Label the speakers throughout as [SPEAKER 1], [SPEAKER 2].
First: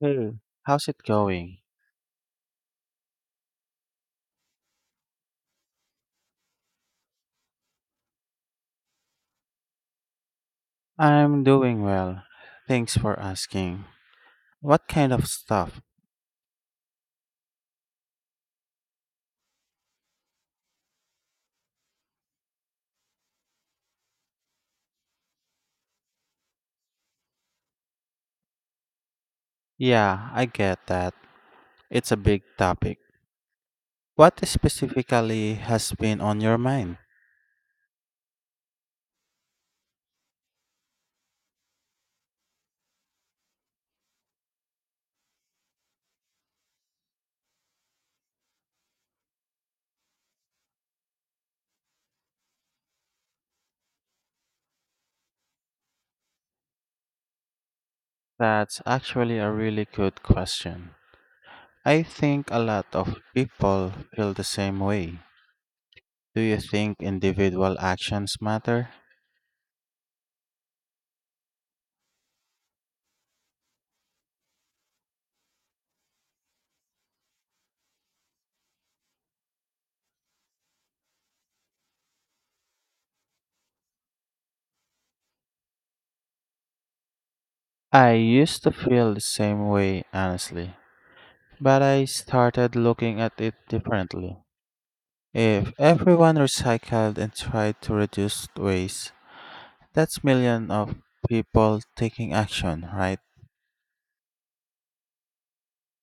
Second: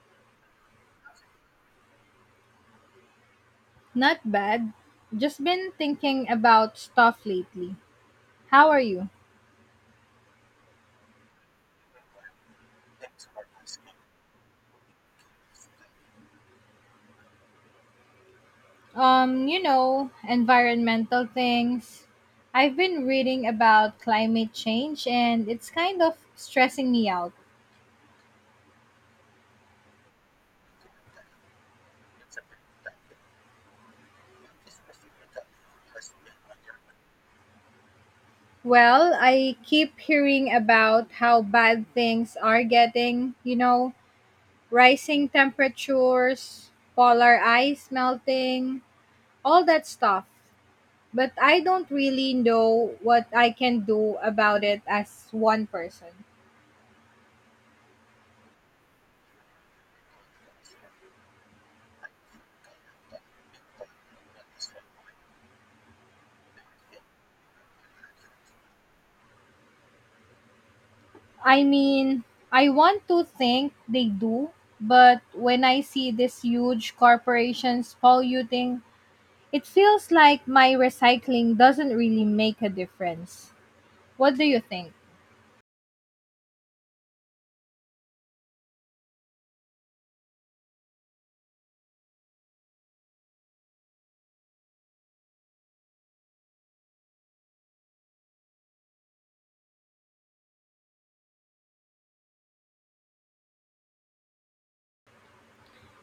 [SPEAKER 1] Hey, how's it going?
[SPEAKER 2] Not bad. Just been thinking about stuff lately. How are you?
[SPEAKER 1] I'm doing well. Thanks for asking. What kind of stuff?
[SPEAKER 2] Environmental things. I've been reading about climate change and it's kind of stressing me out.
[SPEAKER 1] Yeah, I get that. It's a big topic. What specifically has been on your mind?
[SPEAKER 2] Well, I keep hearing about how bad things are getting, rising temperatures, polar ice melting, all that stuff. But I don't really know what I can do about it as one person.
[SPEAKER 1] That's actually a really good question. I think a lot of people feel the same way. Do you think individual actions matter?
[SPEAKER 2] I mean, I want to think they do, but when I see these huge corporations polluting, it feels like my recycling doesn't really make a difference. What do you think?
[SPEAKER 1] I used to feel the same way, honestly, but I started looking at it differently. If everyone recycled and tried to reduce waste, that's millions of people taking action, right?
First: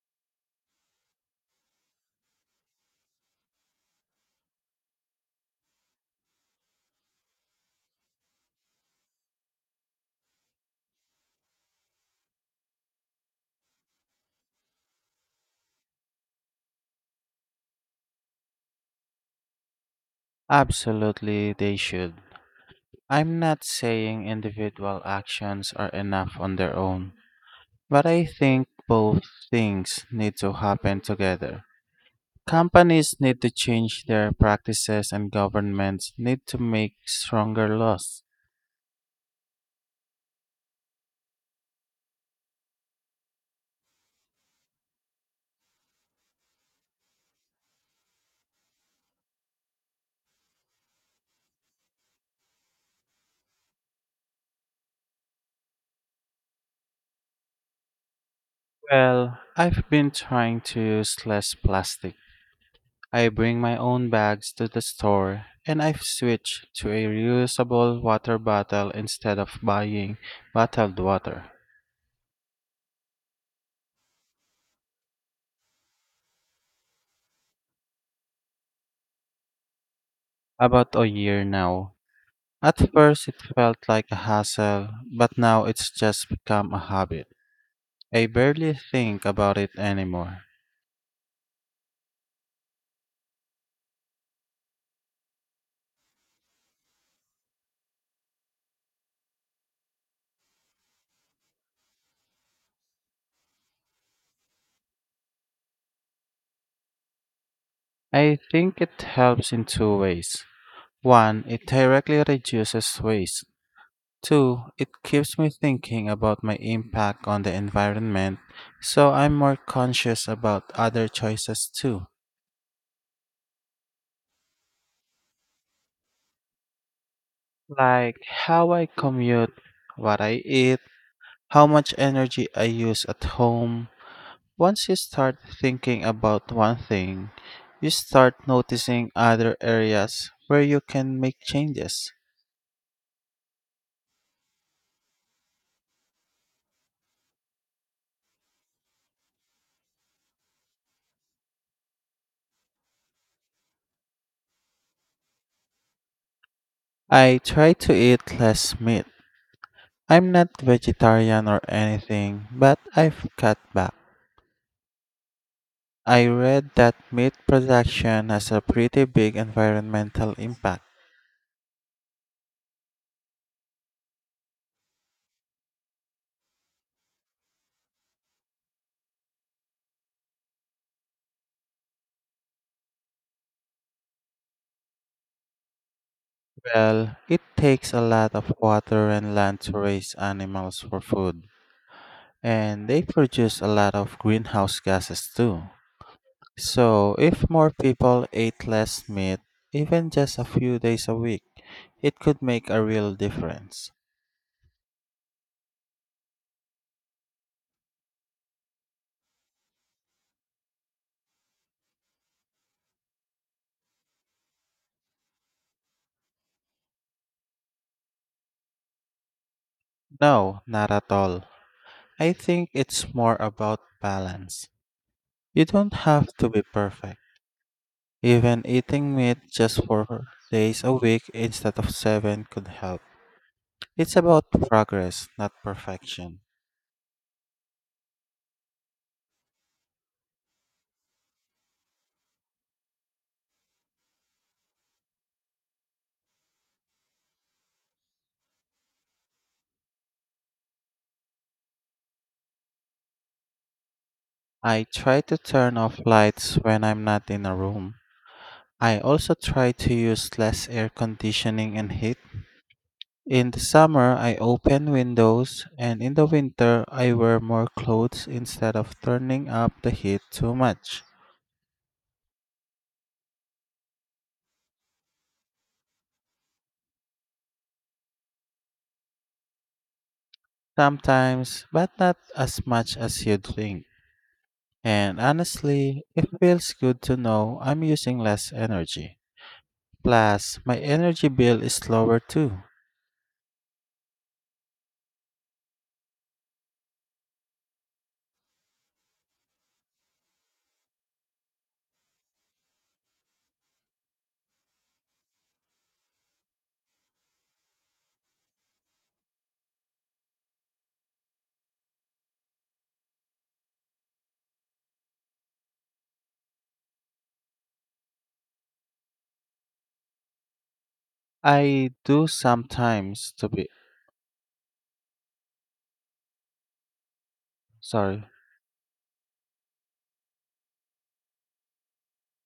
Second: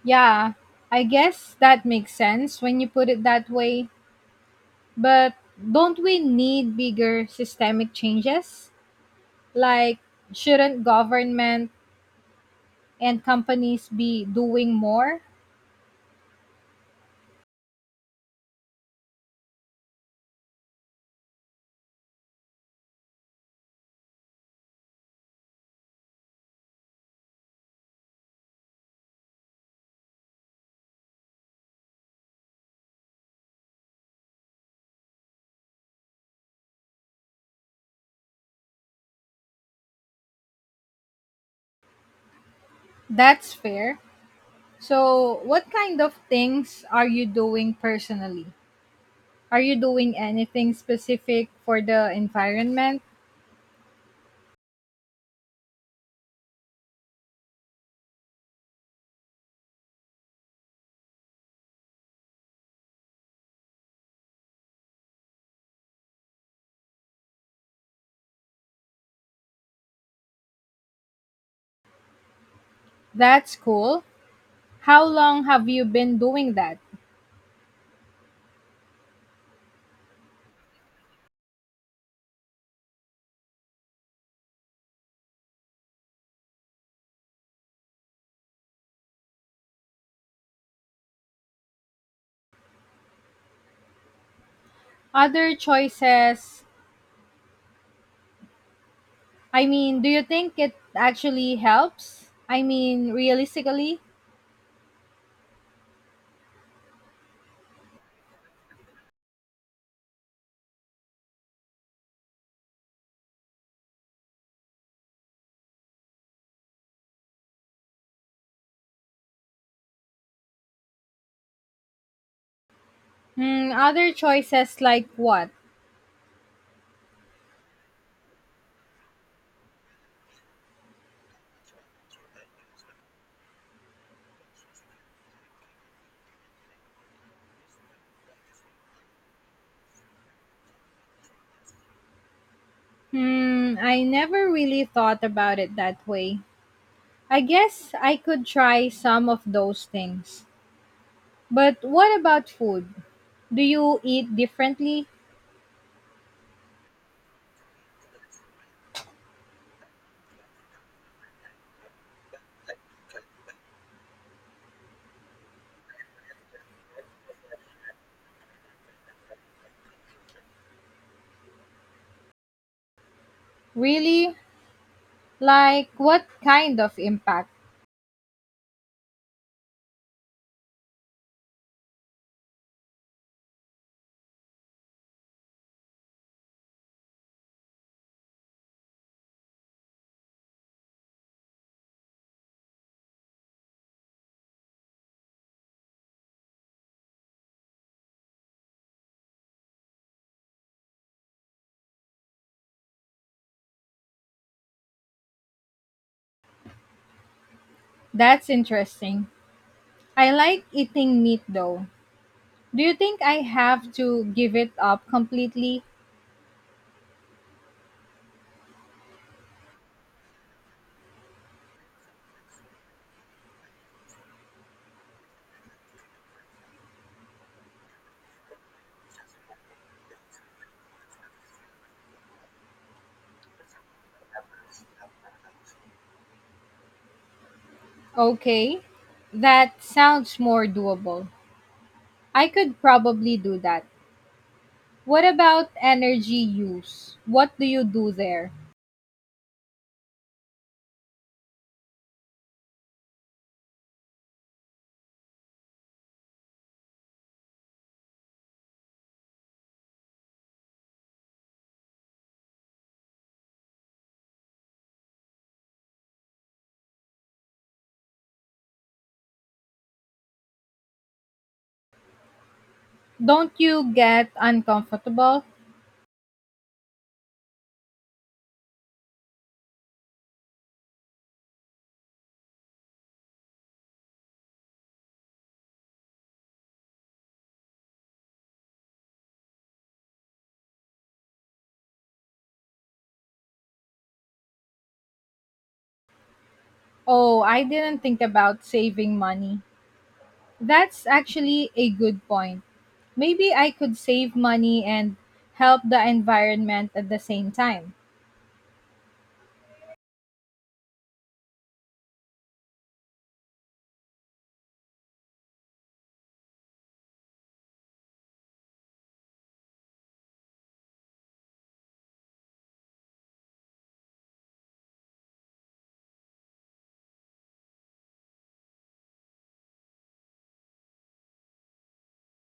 [SPEAKER 2] Yeah, I guess that makes sense when you put it that way, but don't we need bigger systemic changes? Like, shouldn't government and companies be doing more?
[SPEAKER 1] Absolutely, they should. I'm not saying individual actions are enough on their own, but I think both things need to happen together. Companies need to change their practices and governments need to make stronger laws.
[SPEAKER 2] That's fair. So, what kind of things are you doing personally? Are you doing anything specific for the environment?
[SPEAKER 1] Well, I've been trying to use less plastic. I bring my own bags to the store, and I've switched to a reusable water bottle instead of buying bottled water.
[SPEAKER 2] That's cool. How long have you been doing that?
[SPEAKER 1] About a year now. At first, it felt like a hassle, but now it's just become a habit. I barely think about it anymore.
[SPEAKER 2] Other choices, I mean, do you think it actually helps? I mean, realistically?
[SPEAKER 1] I think it helps in two ways. One, it directly reduces waste. Two, it keeps me thinking about my impact on the environment, so I'm more conscious about other choices too,
[SPEAKER 2] Hmm, other choices like what?
[SPEAKER 1] like how I commute, what I eat, how much energy I use at home. Once you start thinking about one thing, you start noticing other areas where you can make changes.
[SPEAKER 2] Hmm, I never really thought about it that way. I guess I could try some of those things. But what about food? Do you eat differently?
[SPEAKER 1] I try to eat less meat. I'm not vegetarian or anything, but I've cut back. I read that meat production has a pretty big environmental impact.
[SPEAKER 2] Really? Like, what kind of impact?
[SPEAKER 1] Well, it takes a lot of water and land to raise animals for food, and they produce a lot of greenhouse gases too. So, if more people ate less meat, even just a few days a week, it could make a real difference.
[SPEAKER 2] That's interesting. I like eating meat though. Do you think I have to give it up completely?
[SPEAKER 1] No, not at all. I think it's more about balance. You don't have to be perfect. Even eating meat just 4 days a week instead of 7 could help. It's about progress, not perfection.
[SPEAKER 2] Okay, that sounds more doable. I could probably do that. What about energy use? What do you do there?
[SPEAKER 1] I try to turn off lights when I'm not in a room. I also try to use less air conditioning and heat. In the summer, I open windows, and in the winter, I wear more clothes instead of turning up the heat too much.
[SPEAKER 2] Don't you get uncomfortable?
[SPEAKER 1] Sometimes, but not as much as you'd think. And honestly, it feels good to know I'm using less energy. Plus, my energy bill is lower too.
[SPEAKER 2] Oh, I didn't think about saving money. That's actually a good point. Maybe I could save money and help the environment at the same time.
[SPEAKER 1] I do sometimes to be sorry.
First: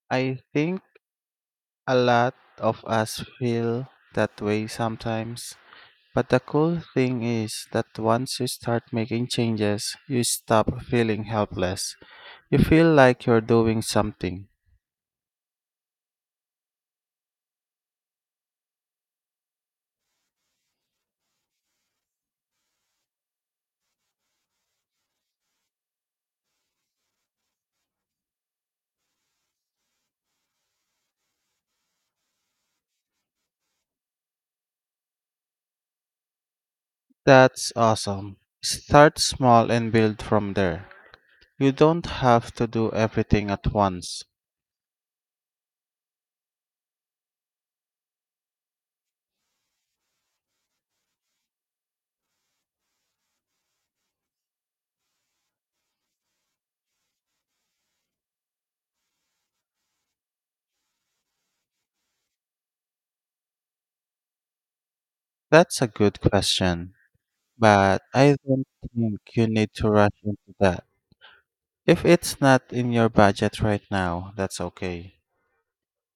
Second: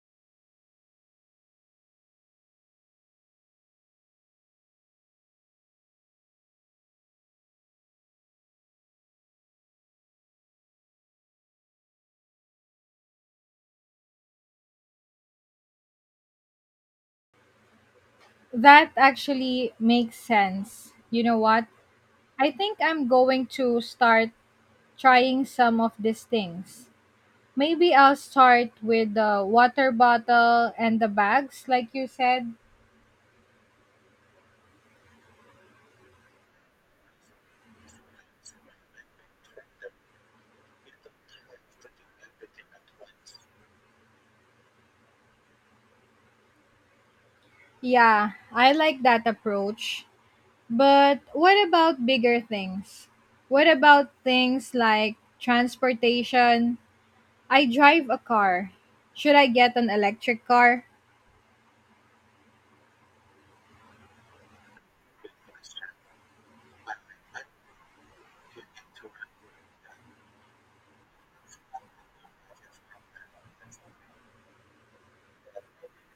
[SPEAKER 1] I think a lot of us feel that way sometimes. But the cool thing is that once you start making changes, you stop feeling helpless. You feel like you're doing something.
[SPEAKER 2] That actually makes sense. You know what? I think I'm going to start trying some of these things. Maybe I'll start with the water bottle and the bags, like you said.
[SPEAKER 1] That's awesome. Start small and build from there. You don't have to do everything at once.
[SPEAKER 2] Yeah, I like that approach. But what about bigger things? What about things like transportation? I drive a car. Should I get an electric car?
[SPEAKER 1] That's a good question, but I don't think you need to rush into that. If it's not in your budget right now, that's okay.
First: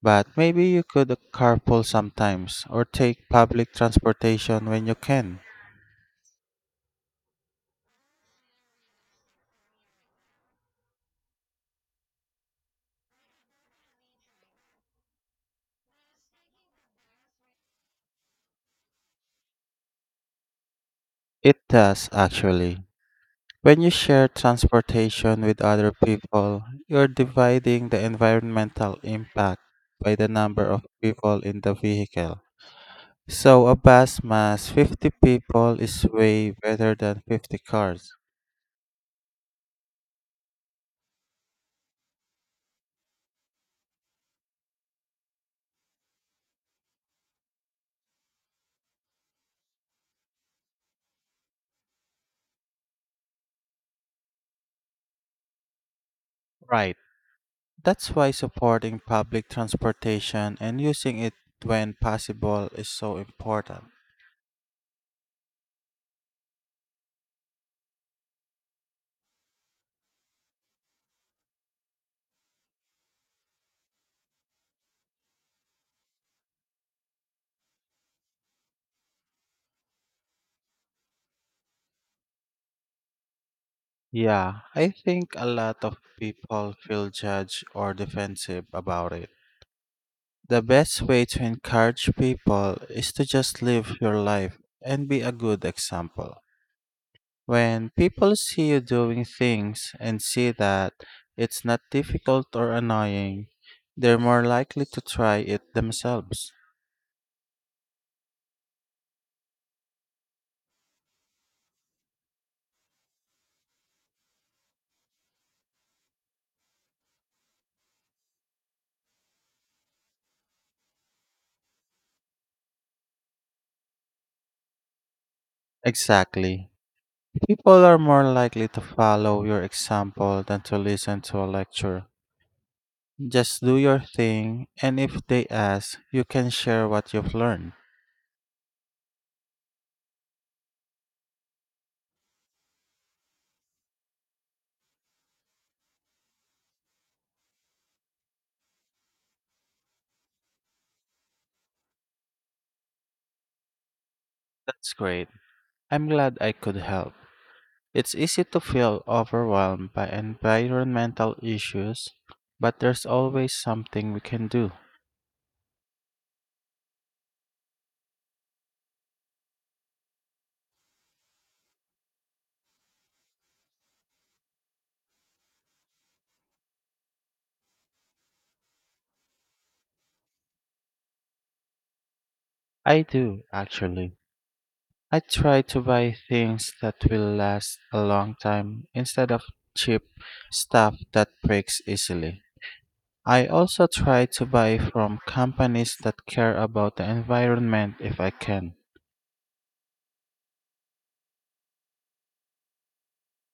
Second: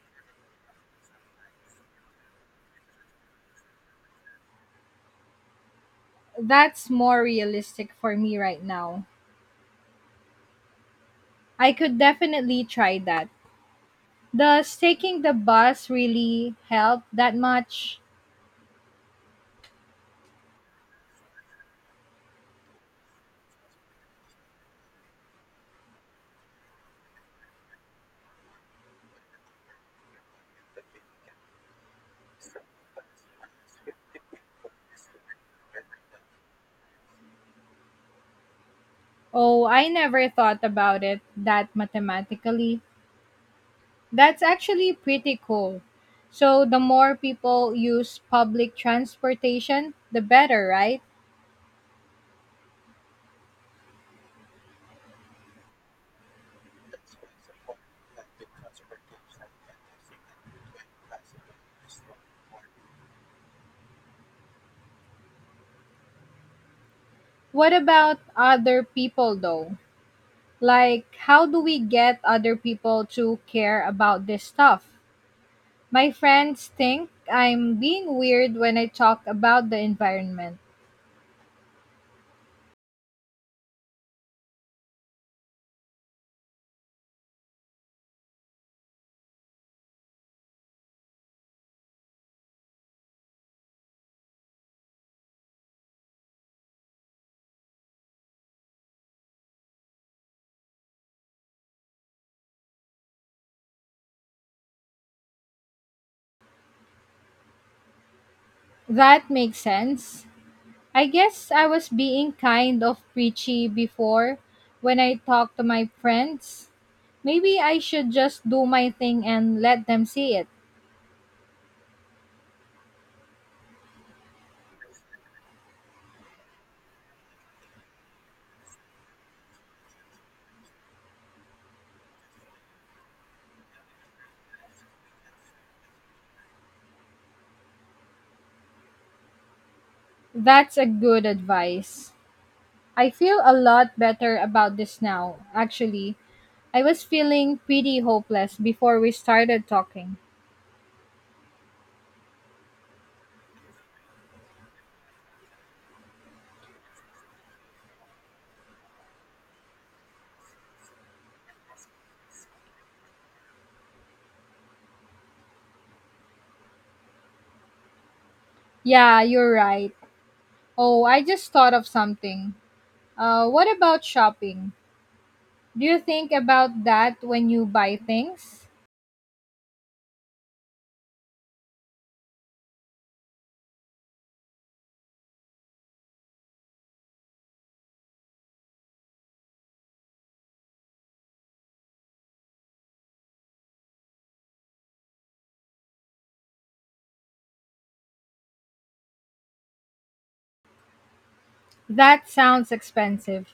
[SPEAKER 1] But maybe you could carpool sometimes or take public transportation when you can.
[SPEAKER 2] That's more realistic for me right now. I could definitely try that. Does taking the bus really help that much?
[SPEAKER 1] It does actually. When you share transportation with other people, you're dividing the environmental impact by the number of people in the vehicle. So a bus mass 50 people is way better than 50 cars.
[SPEAKER 2] Oh, I never thought about it that mathematically. That's actually pretty cool. So, the more people use public transportation, the better, right?
[SPEAKER 1] Right. That's why supporting public transportation and using it when possible is so important.
[SPEAKER 2] What about other people though? Like, how do we get other people to care about this stuff? My friends think I'm being weird when I talk about the environment.
[SPEAKER 1] Yeah. I think a lot of people feel judged or defensive about it. The best way to encourage people is to just live your life and be a good example. When people see you doing things and see that it's not difficult or annoying, they're more likely to try it themselves.
[SPEAKER 2] That makes sense. I guess I was being kind of preachy before when I talk to my friends. Maybe I should just do my thing and let them see it.
[SPEAKER 1] Exactly. People are more likely to follow your example than to listen to a lecture. Just do your thing, and if they ask, you can share what you've learned.
[SPEAKER 2] That's a good advice. I feel a lot better about this now, actually. I was feeling pretty hopeless before we started talking.
[SPEAKER 1] That's great. I'm glad I could help. It's easy to feel overwhelmed by environmental issues, but there's always something we can do.
[SPEAKER 2] Yeah, you're right. Oh, I just thought of something. What about shopping? Do you think about that when you buy things?
[SPEAKER 1] I do, actually. I try to buy things that will last a long time instead of cheap stuff that breaks easily. I also try to buy from companies that care about the environment if I can.
[SPEAKER 2] That sounds expensive.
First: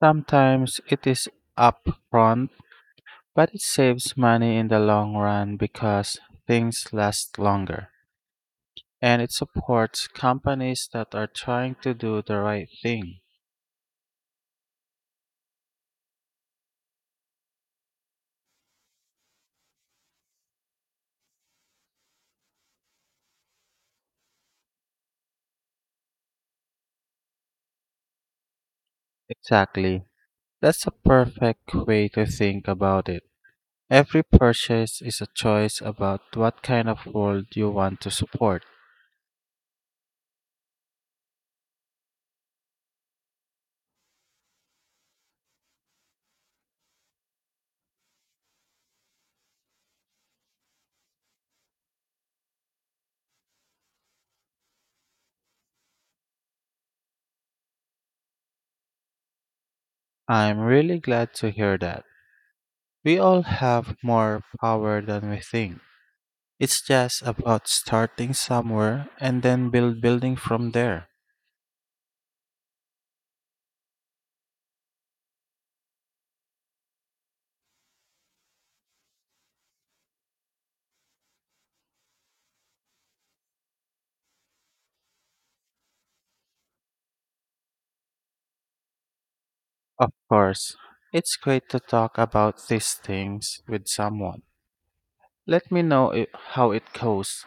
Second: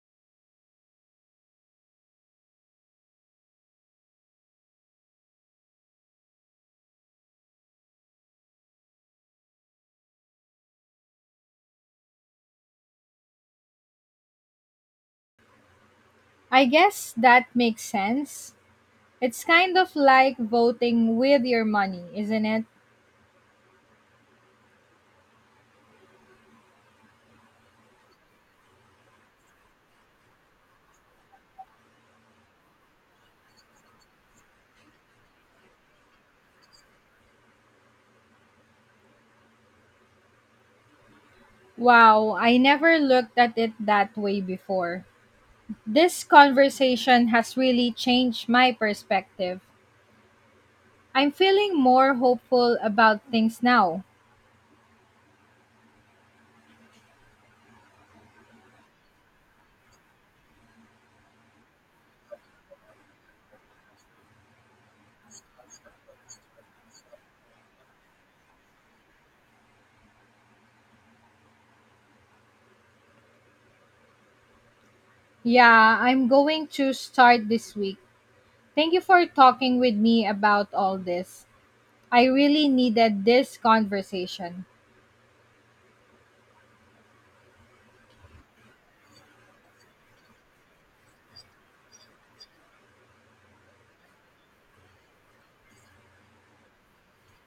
[SPEAKER 1] Sometimes it is upfront, but it saves money in the long run because things last longer. And it supports companies that are trying to do the right thing.
[SPEAKER 2] I guess that makes sense. It's kind of like voting with your money, isn't it?
[SPEAKER 1] Exactly. That's a perfect way to think about it. Every purchase is a choice about what kind of world you want to support.
[SPEAKER 2] Wow, I never looked at it that way before. This conversation has really changed my perspective. I'm feeling more hopeful about things now.
[SPEAKER 1] I'm really glad to hear that. We all have more power than we think. It's just about starting somewhere and then building from there.
[SPEAKER 2] Yeah, I'm going to start this week. Thank you for talking with me about all this. I really needed this conversation.
[SPEAKER 1] Of course, it's great to talk about these things with someone. Let me know how it goes.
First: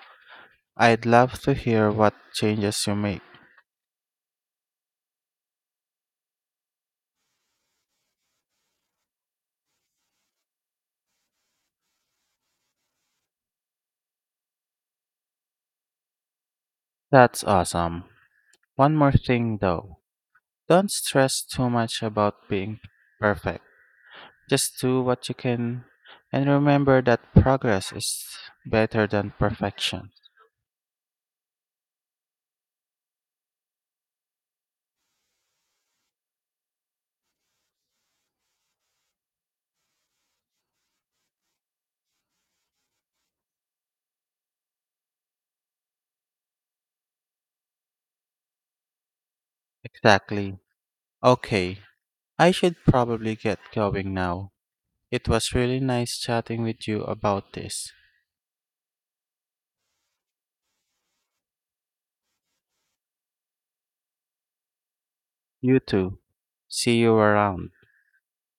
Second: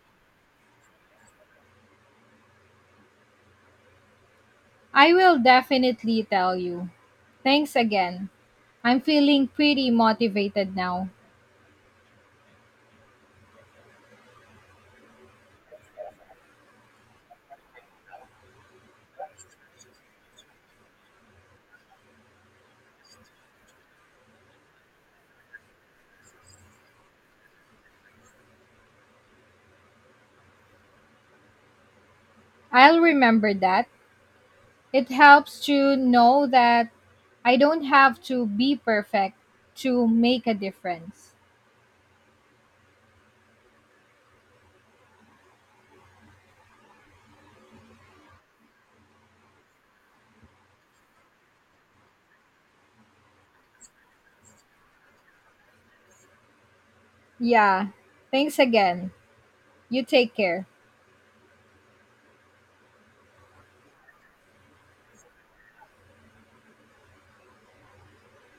[SPEAKER 1] I'd love to hear what changes you make.
[SPEAKER 2] I will definitely tell you. Thanks again. I'm feeling pretty motivated now.
[SPEAKER 1] That's awesome. One more thing though. Don't stress too much about being perfect. Just do what you can and remember that progress is better than perfection.
[SPEAKER 2] I'll remember that. It helps to know that I don't have to be perfect to make a difference.
[SPEAKER 1] Exactly. Okay, I should probably get going now. It was really nice chatting with you about
[SPEAKER 2] Yeah.
[SPEAKER 1] this.
[SPEAKER 2] Thanks again. You take care.
[SPEAKER 1] You too. See you around.